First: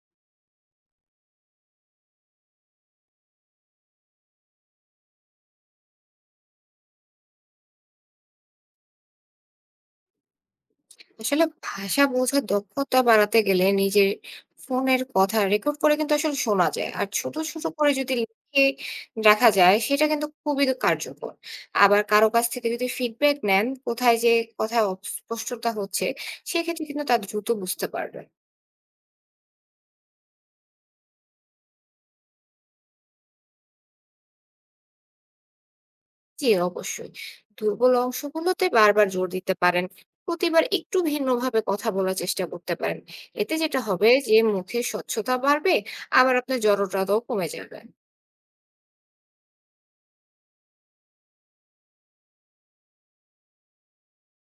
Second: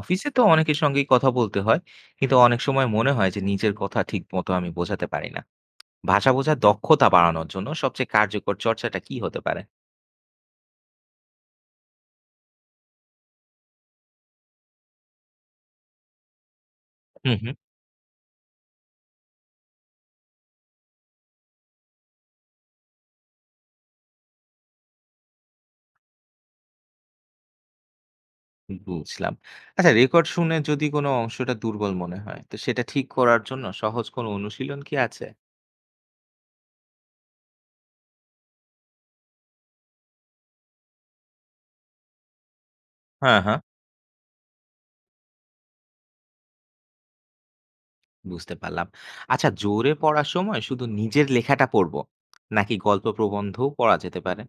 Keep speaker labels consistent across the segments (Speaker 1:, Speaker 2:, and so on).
Speaker 1: অফিসে তো অনেকের সঙ্গেই কথা বলতে হয়। কিন্তু অনেক সময় মনে হয় যে নিজের কথা ঠিক মতো আমি বোঝাতে পারি না। ভাষা বোঝার দক্ষতা বাড়ানোর জন্য সবচেয়ে কার্যকর চর্চাটা কি হতে পারে?
Speaker 2: আসলে ভাষা বোঝার দক্ষতা বাড়াতে গেলে নিজের ফোনের কথা রেকর্ড করে কিন্তু আসলে শোনা যায় আর
Speaker 1: হুম
Speaker 2: ছোট
Speaker 1: হুম।
Speaker 2: ছোট করে যদি লিখে রাখা যায় সেটা কিন্তু খুবই কার্যকর। আবার কারো কাছ থেকে যদি ফিডব্যাক নেন কোথায় অস্পষ্টতা হচ্ছে, সেক্ষেত্রে কিন্তু তা দ্রুত বুঝতে পারবেন।
Speaker 1: বুঝলাম। আচ্ছা, রেকর্ড শুনে যদি কোনো অংশটা দুর্বল মনে হয় তো সেটা ঠিক করার জন্য সহজ কোনো অনুশীলন কি আছে?
Speaker 2: জি, অবশ্যই। দুর্বল অংশগুলোতে বারবার জোর দিতে পারেন, প্রতিবার একটু ভিন্নভাবে কথা বলার চেষ্টা করতে পারেন।
Speaker 1: হ্যাঁ
Speaker 2: এতে
Speaker 1: হ্যাঁ।
Speaker 2: যেটা হবে যে মুখের স্বচ্ছতা বাড়বে, আবার আপনার জড়তাও কমে যাবে।
Speaker 1: বুঝতে পারলাম। আচ্ছা, জোরে পড়ার সময় শুধু নিজের লেখাটা পড়বো নাকি গল্প প্রবন্ধও পড়া যেতে পারে?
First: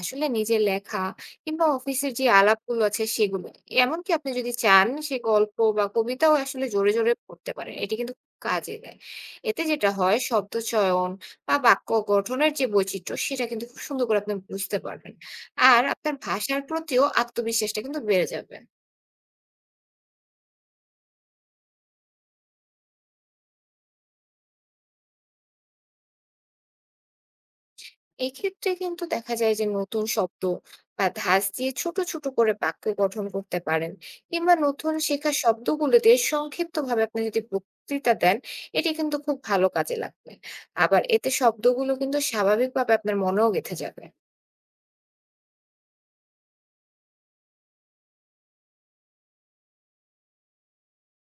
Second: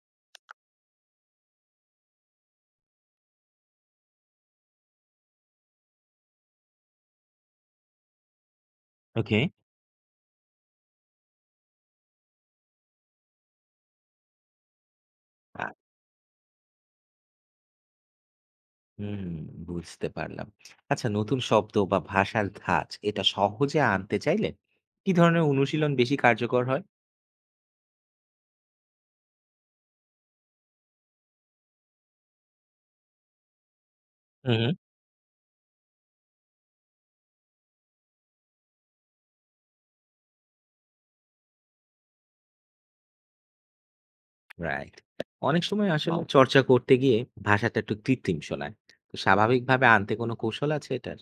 Speaker 2: আসলে নিজের লেখা কিংবা অফিসের যে আলাপগুলো আছে সেগুলো, এমনকি আপনি যদি চান সে গল্প বা কবিতাও আসলে জোরে জোরে পড়তে পারেন, এটি কিন্তু খুব কাজে দেয়।
Speaker 1: ওকে।
Speaker 2: এতে যেটা হয় শব্দ চয়ন বা বাক্য গঠনের যে বৈচিত্র্য সেটা কিন্তু খুব সুন্দর করে আপনি বুঝতে পারবেন, আর আপনার ভাষার প্রতিও আত্মবিশ্বাসটা কিন্তু বেড়ে যাবে।
Speaker 1: হুম, বুঝতে পারলাম। আচ্ছা, নতুন শব্দ বা ভাষার ধাঁচ এটা সহজে আনতে চাইলে কি ধরনের অনুশীলন বেশি কার্যকর হয়?
Speaker 2: এক্ষেত্রে কিন্তু দেখা যায় যে নতুন শব্দ বা ধাঁচ দিয়ে ছোট ছোট করে বাক্য গঠন করতে পারেন, কিংবা
Speaker 1: হুম, হুম।
Speaker 2: নতুন শেখা শব্দগুলোতে সংক্ষিপ্তভাবে আপনি যদি বক্তৃতা দেন, এটি কিন্তু খুব ভালো কাজে লাগবে। আবার এতে শব্দগুলো কিন্তু স্বাভাবিকভাবে আপনার মনেও গেঁথে যাবে।
Speaker 1: রাইট। অনেক সময় আসলে চর্চা করতে গিয়ে ভাষাটা একটু কৃত্রিম শোনায়। তো স্বাভাবিকভাবে আনতে কোনো কৌশল আছে এটার?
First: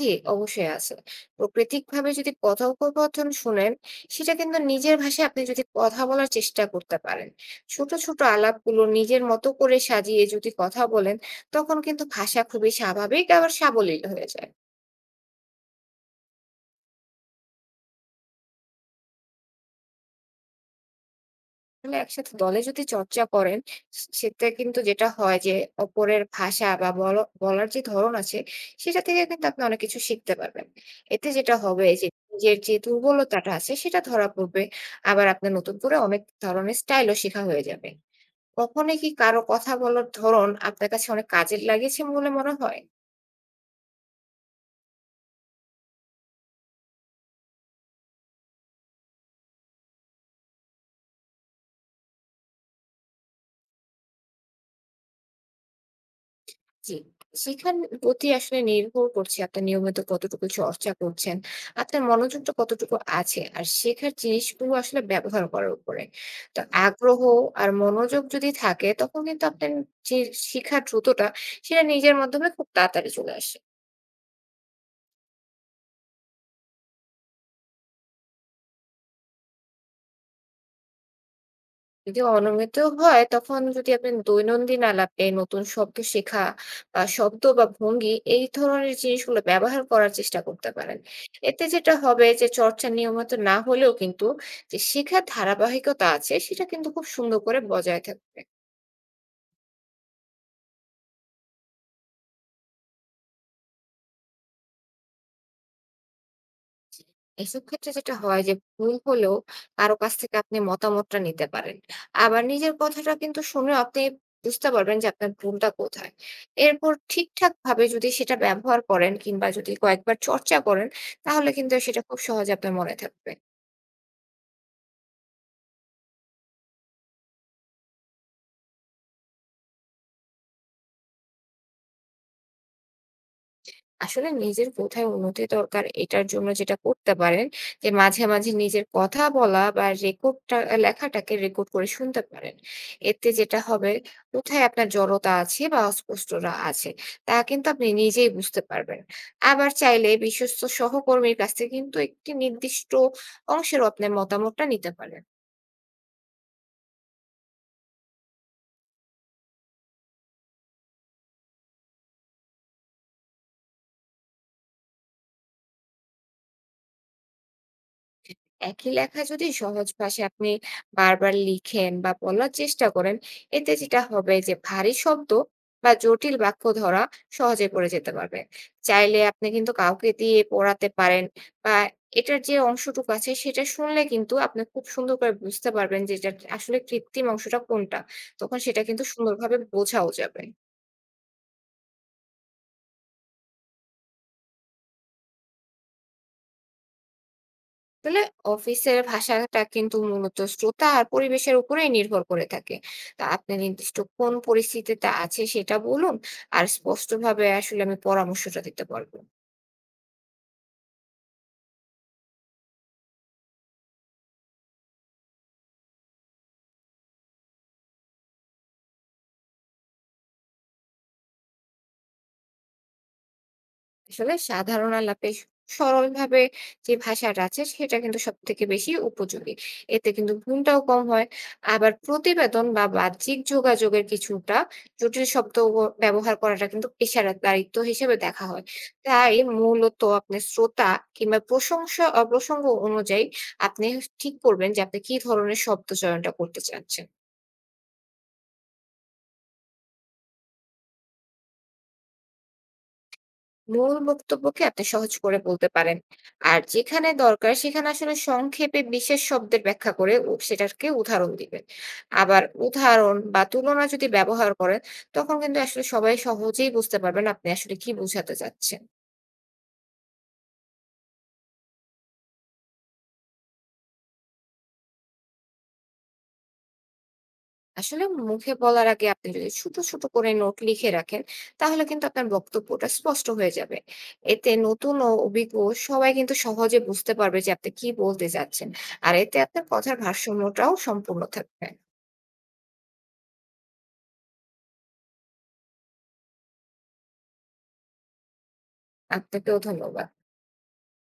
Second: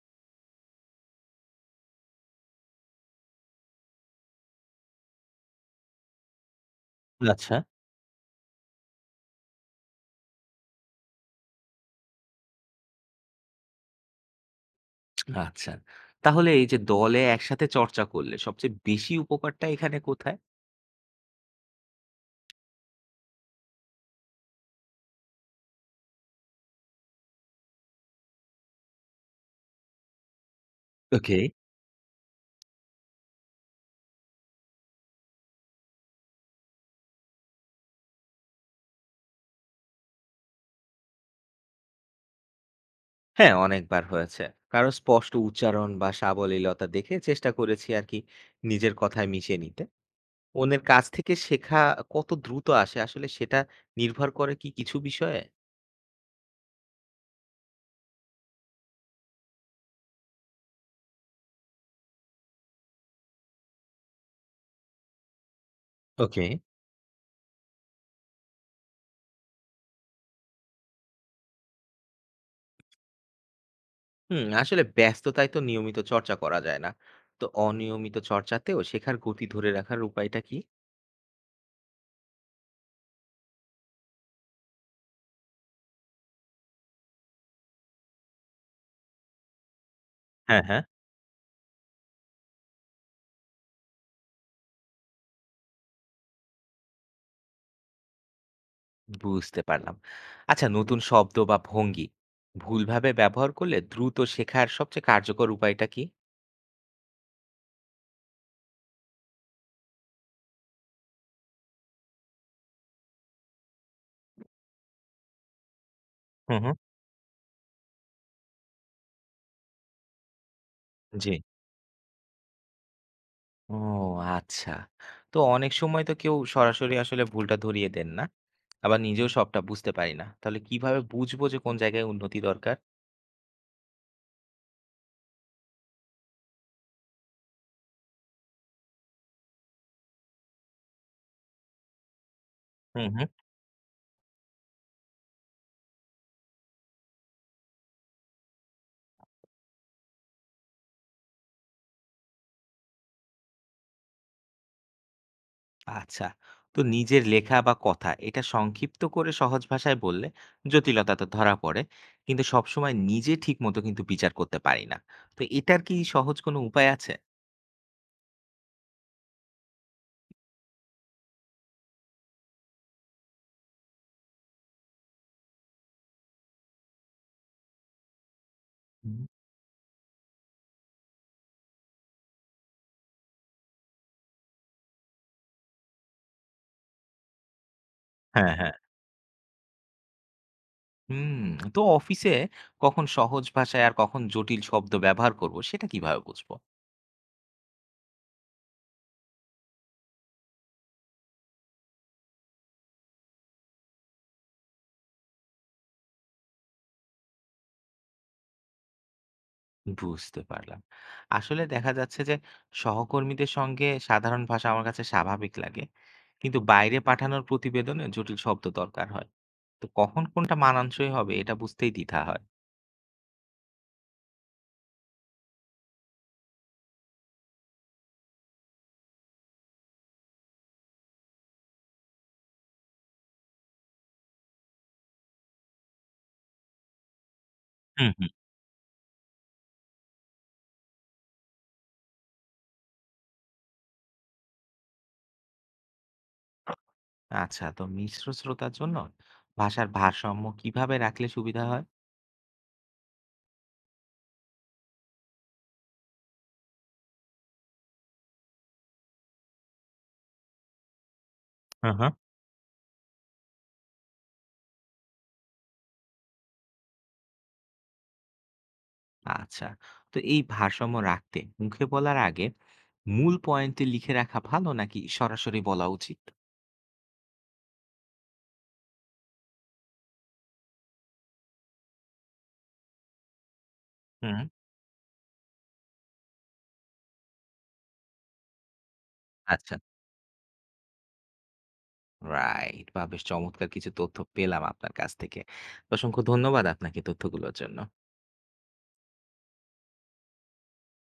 Speaker 2: জি, অবশ্যই আছে। প্রাকৃতিক ভাবে যদি কথোপকথন শুনেন, সেটা কিন্তু নিজের ভাষায় আপনি যদি কথা বলার চেষ্টা করতে পারেন,
Speaker 1: আচ্ছা।
Speaker 2: ছোট ছোট আলাপগুলো নিজের মতো করে সাজিয়ে যদি কথা বলেন, তখন কিন্তু ভাষা খুবই স্বাভাবিক আবার সাবলীল হয়ে যায়।
Speaker 1: আচ্ছা। তাহলে এই যে দলে একসাথে চর্চা করলে সবচেয়ে বেশি উপকারটা এখানে কোথায়?
Speaker 2: আসলে একসাথে দলে যদি চর্চা করেন, সেটা কিন্তু যেটা হয় যে অপরের ভাষা বা বলার যে ধরন আছে সেটা থেকে কিন্তু আপনি অনেক কিছু শিখতে পারবেন। এতে
Speaker 1: ওকে।
Speaker 2: যেটা হবে যে নিজের যে দুর্বলতাটা আছে সেটা ধরা পড়বে। আবার আপনার নতুন করে অনেক ধরনের স্টাইলও শেখা হয়ে যাবে। কখনো কি কারো কথা বলার ধরন আপনার কাছে অনেক কাজের লাগিয়েছে বলে মনে হয়?
Speaker 1: হ্যাঁ, অনেকবার হয়েছে। কারণ স্পষ্ট উচ্চারণ বা সাবলীলতা দেখে চেষ্টা করেছি আরকি নিজের কথায় মিশিয়ে নিতে। অন্যের কাছ থেকে শেখা কত দ্রুত আসে আসলে সেটা নির্ভর করে কি কিছু বিষয়ে?
Speaker 2: জি, শেখার গতি আসলে নির্ভর করছে আপনি নিয়মিত কতটুকু চর্চা করছেন, আপনার মনোযোগটা কতটুকু আছে, আর শেখার জিনিসগুলো আসলে ব্যবহার করার উপরে।
Speaker 1: ওকে।
Speaker 2: তো আগ্রহ আর মনোযোগ যদি থাকে তখন কিন্তু আপনার যে শিখার দ্রুততা সেটা নিজের মাধ্যমে খুব তাড়াতাড়ি চলে আসে।
Speaker 1: হুম, আসলে ব্যস্ততায় তো নিয়মিত চর্চা করা যায় না। তো অনিয়মিত চর্চাতেও শেখার গতি ধরে রাখার উপায়টা কি?
Speaker 2: যদি অনিয়মিত হয় তখন যদি আপনি দৈনন্দিন আলাপে নতুন শব্দ শেখা বা শব্দ বা ভঙ্গি এই ধরনের জিনিসগুলো ব্যবহার করার চেষ্টা
Speaker 1: হ্যাঁ,
Speaker 2: করতে
Speaker 1: হ্যাঁ।
Speaker 2: পারেন, এতে যেটা হবে যে চর্চা নিয়মিত না হলেও কিন্তু যে শেখার ধারাবাহিকতা আছে সেটা কিন্তু খুব সুন্দর করে বজায় থাকবে।
Speaker 1: বুঝতে পারলাম। আচ্ছা, নতুন শব্দ বা ভঙ্গি ভুলভাবে ব্যবহার করলে দ্রুত শেখার সবচেয়ে কার্যকর উপায়টা কি?
Speaker 2: এসব ক্ষেত্রে যেটা হয় যে ভুল হলেও কারো কাছ থেকে আপনি মতামতটা নিতে পারেন, আবার নিজের কথাটা কিন্তু শুনে আপনি বুঝতে পারবেন যে আপনার ভুলটা কোথায়।
Speaker 1: হুম, হুম।
Speaker 2: এরপর ঠিকঠাক ভাবে যদি সেটা ব্যবহার করেন কিংবা যদি কয়েকবার চর্চা করেন,
Speaker 1: জি।
Speaker 2: তাহলে কিন্তু সেটা খুব সহজে আপনার মনে থাকবে।
Speaker 1: ও আচ্ছা। তো অনেক সময় তো কেউ সরাসরি আসলে ভুলটা ধরিয়ে দেন না। আবার নিজেও সবটা বুঝতে পারি না। তাহলে কিভাবে বুঝবো যে কোন জায়গায় উন্নতি দরকার?
Speaker 2: আসলে নিজের কোথায় উন্নতি দরকার এটার জন্য যেটা করতে পারেন যে মাঝে মাঝে নিজের কথা বলা বা রেকর্ডটা লেখাটাকে রেকর্ড করে শুনতে পারেন।
Speaker 1: হুম, হুম।
Speaker 2: এতে যেটা হবে, কোথায় আপনার জড়তা আছে বা অস্পষ্টতা আছে তা কিন্তু আপনি নিজেই বুঝতে পারবেন। আবার চাইলে বিশ্বস্ত সহকর্মীর কাছ থেকে কিন্তু একটি নির্দিষ্ট অংশেরও আপনার মতামতটা নিতে পারেন।
Speaker 1: আচ্ছা। তো নিজের লেখা বা কথা এটা সংক্ষিপ্ত করে সহজ ভাষায় বললে জটিলতা তো ধরা পড়ে। কিন্তু সবসময় নিজে ঠিকমতো কিন্তু বিচার করতে পারি না। তো এটার কি সহজ কোনো উপায় আছে?
Speaker 2: একই লেখা যদি সহজ ভাষায় আপনি বারবার লিখেন বা বলার চেষ্টা করেন, এতে যেটা হবে যে ভারী শব্দ বা জটিল বাক্য ধরা সহজে পড়ে যেতে পারবে। চাইলে
Speaker 1: হুম।
Speaker 2: আপনি কিন্তু কাউকে দিয়ে পড়াতে পারেন, বা এটার যে অংশটুকু আছে সেটা শুনলে কিন্তু আপনি খুব সুন্দর করে বুঝতে পারবেন যে এটা আসলে কৃত্রিম অংশটা কোনটা।
Speaker 1: হ্যাঁ,
Speaker 2: তখন
Speaker 1: হ্যাঁ।
Speaker 2: সেটা কিন্তু সুন্দরভাবে বোঝাও যাবে।
Speaker 1: হুম। তো অফিসে কখন সহজ ভাষায় আর কখন জটিল শব্দ ব্যবহার করব সেটা কিভাবে বুঝবো?
Speaker 2: আসলে অফিসের ভাষাটা কিন্তু মূলত শ্রোতা আর পরিবেশের উপরেই নির্ভর করে থাকে। তা আপনি নির্দিষ্ট কোন পরিস্থিতিতে আছে সেটা বলুন, আর স্পষ্টভাবে আসলে আমি পরামর্শটা দিতে পারবো।
Speaker 1: বুঝতে পারলাম। আসলে দেখা যাচ্ছে যে সহকর্মীদের সঙ্গে সাধারণ ভাষা আমার কাছে স্বাভাবিক লাগে। কিন্তু বাইরে পাঠানোর প্রতিবেদনে জটিল শব্দ দরকার হয়। তো কখন কোনটা মানানসই হবে এটা বুঝতেই দ্বিধা হয়।
Speaker 2: আসলে সাধারণ আলাপে সরল ভাবে যে ভাষাটা আছে সেটা কিন্তু সব থেকে বেশি উপযোগী, এতে কিন্তু ভুলটাও কম হয়। আবার প্রতিবেদন বা বাহ্যিক যোগাযোগের কিছুটা জটিল শব্দ ও ব্যবহার করাটা কিন্তু পেশাদার দায়িত্ব
Speaker 1: হুম
Speaker 2: হিসেবে
Speaker 1: হুম।
Speaker 2: দেখা হয়। তাই মূলত আপনি শ্রোতা কিংবা প্রশংসা অপ্রসঙ্গ অনুযায়ী আপনি ঠিক করবেন যে আপনি কি ধরনের শব্দ চয়নটা করতে চাচ্ছেন।
Speaker 1: আচ্ছা, তো মিশ্র শ্রোতার জন্য ভাষার ভারসাম্য কিভাবে রাখলে সুবিধা হয়?
Speaker 2: মূল বক্তব্যকে আপনি সহজ করে বলতে পারেন, আর যেখানে দরকার সেখানে আসলে সংক্ষেপে বিশেষ শব্দের ব্যাখ্যা করে সেটাকে উদাহরণ দিবেন।
Speaker 1: হ্যাঁ হ্যাঁ।
Speaker 2: আবার উদাহরণ বা তুলনা যদি ব্যবহার করেন, তখন কিন্তু আসলে সবাই সহজেই বুঝতে পারবেন আপনি আসলে কি বোঝাতে চাচ্ছেন।
Speaker 1: আচ্ছা, তো এই ভারসাম্য রাখতে মুখে বলার আগে মূল পয়েন্টে লিখে রাখা ভালো নাকি সরাসরি বলা উচিত?
Speaker 2: আসলে মুখে বলার আগে আপনি যদি ছোট ছোট করে নোট লিখে রাখেন, তাহলে কিন্তু আপনার বক্তব্যটা স্পষ্ট হয়ে যাবে।
Speaker 1: হুম।
Speaker 2: এতে নতুন ও অভিজ্ঞ সবাই কিন্তু সহজে বুঝতে পারবে যে আপনি কি বলতে চাচ্ছেন, আর এতে আপনার
Speaker 1: আচ্ছা।
Speaker 2: কথার ভারসাম্যটাও সম্পূর্ণ থাকবে।
Speaker 1: রাইট, বাহ! বেশ চমৎকার কিছু তথ্য পেলাম আপনার কাছ থেকে। অসংখ্য ধন্যবাদ আপনাকে তথ্যগুলোর জন্য।
Speaker 2: আপনাকেও ধন্যবাদ।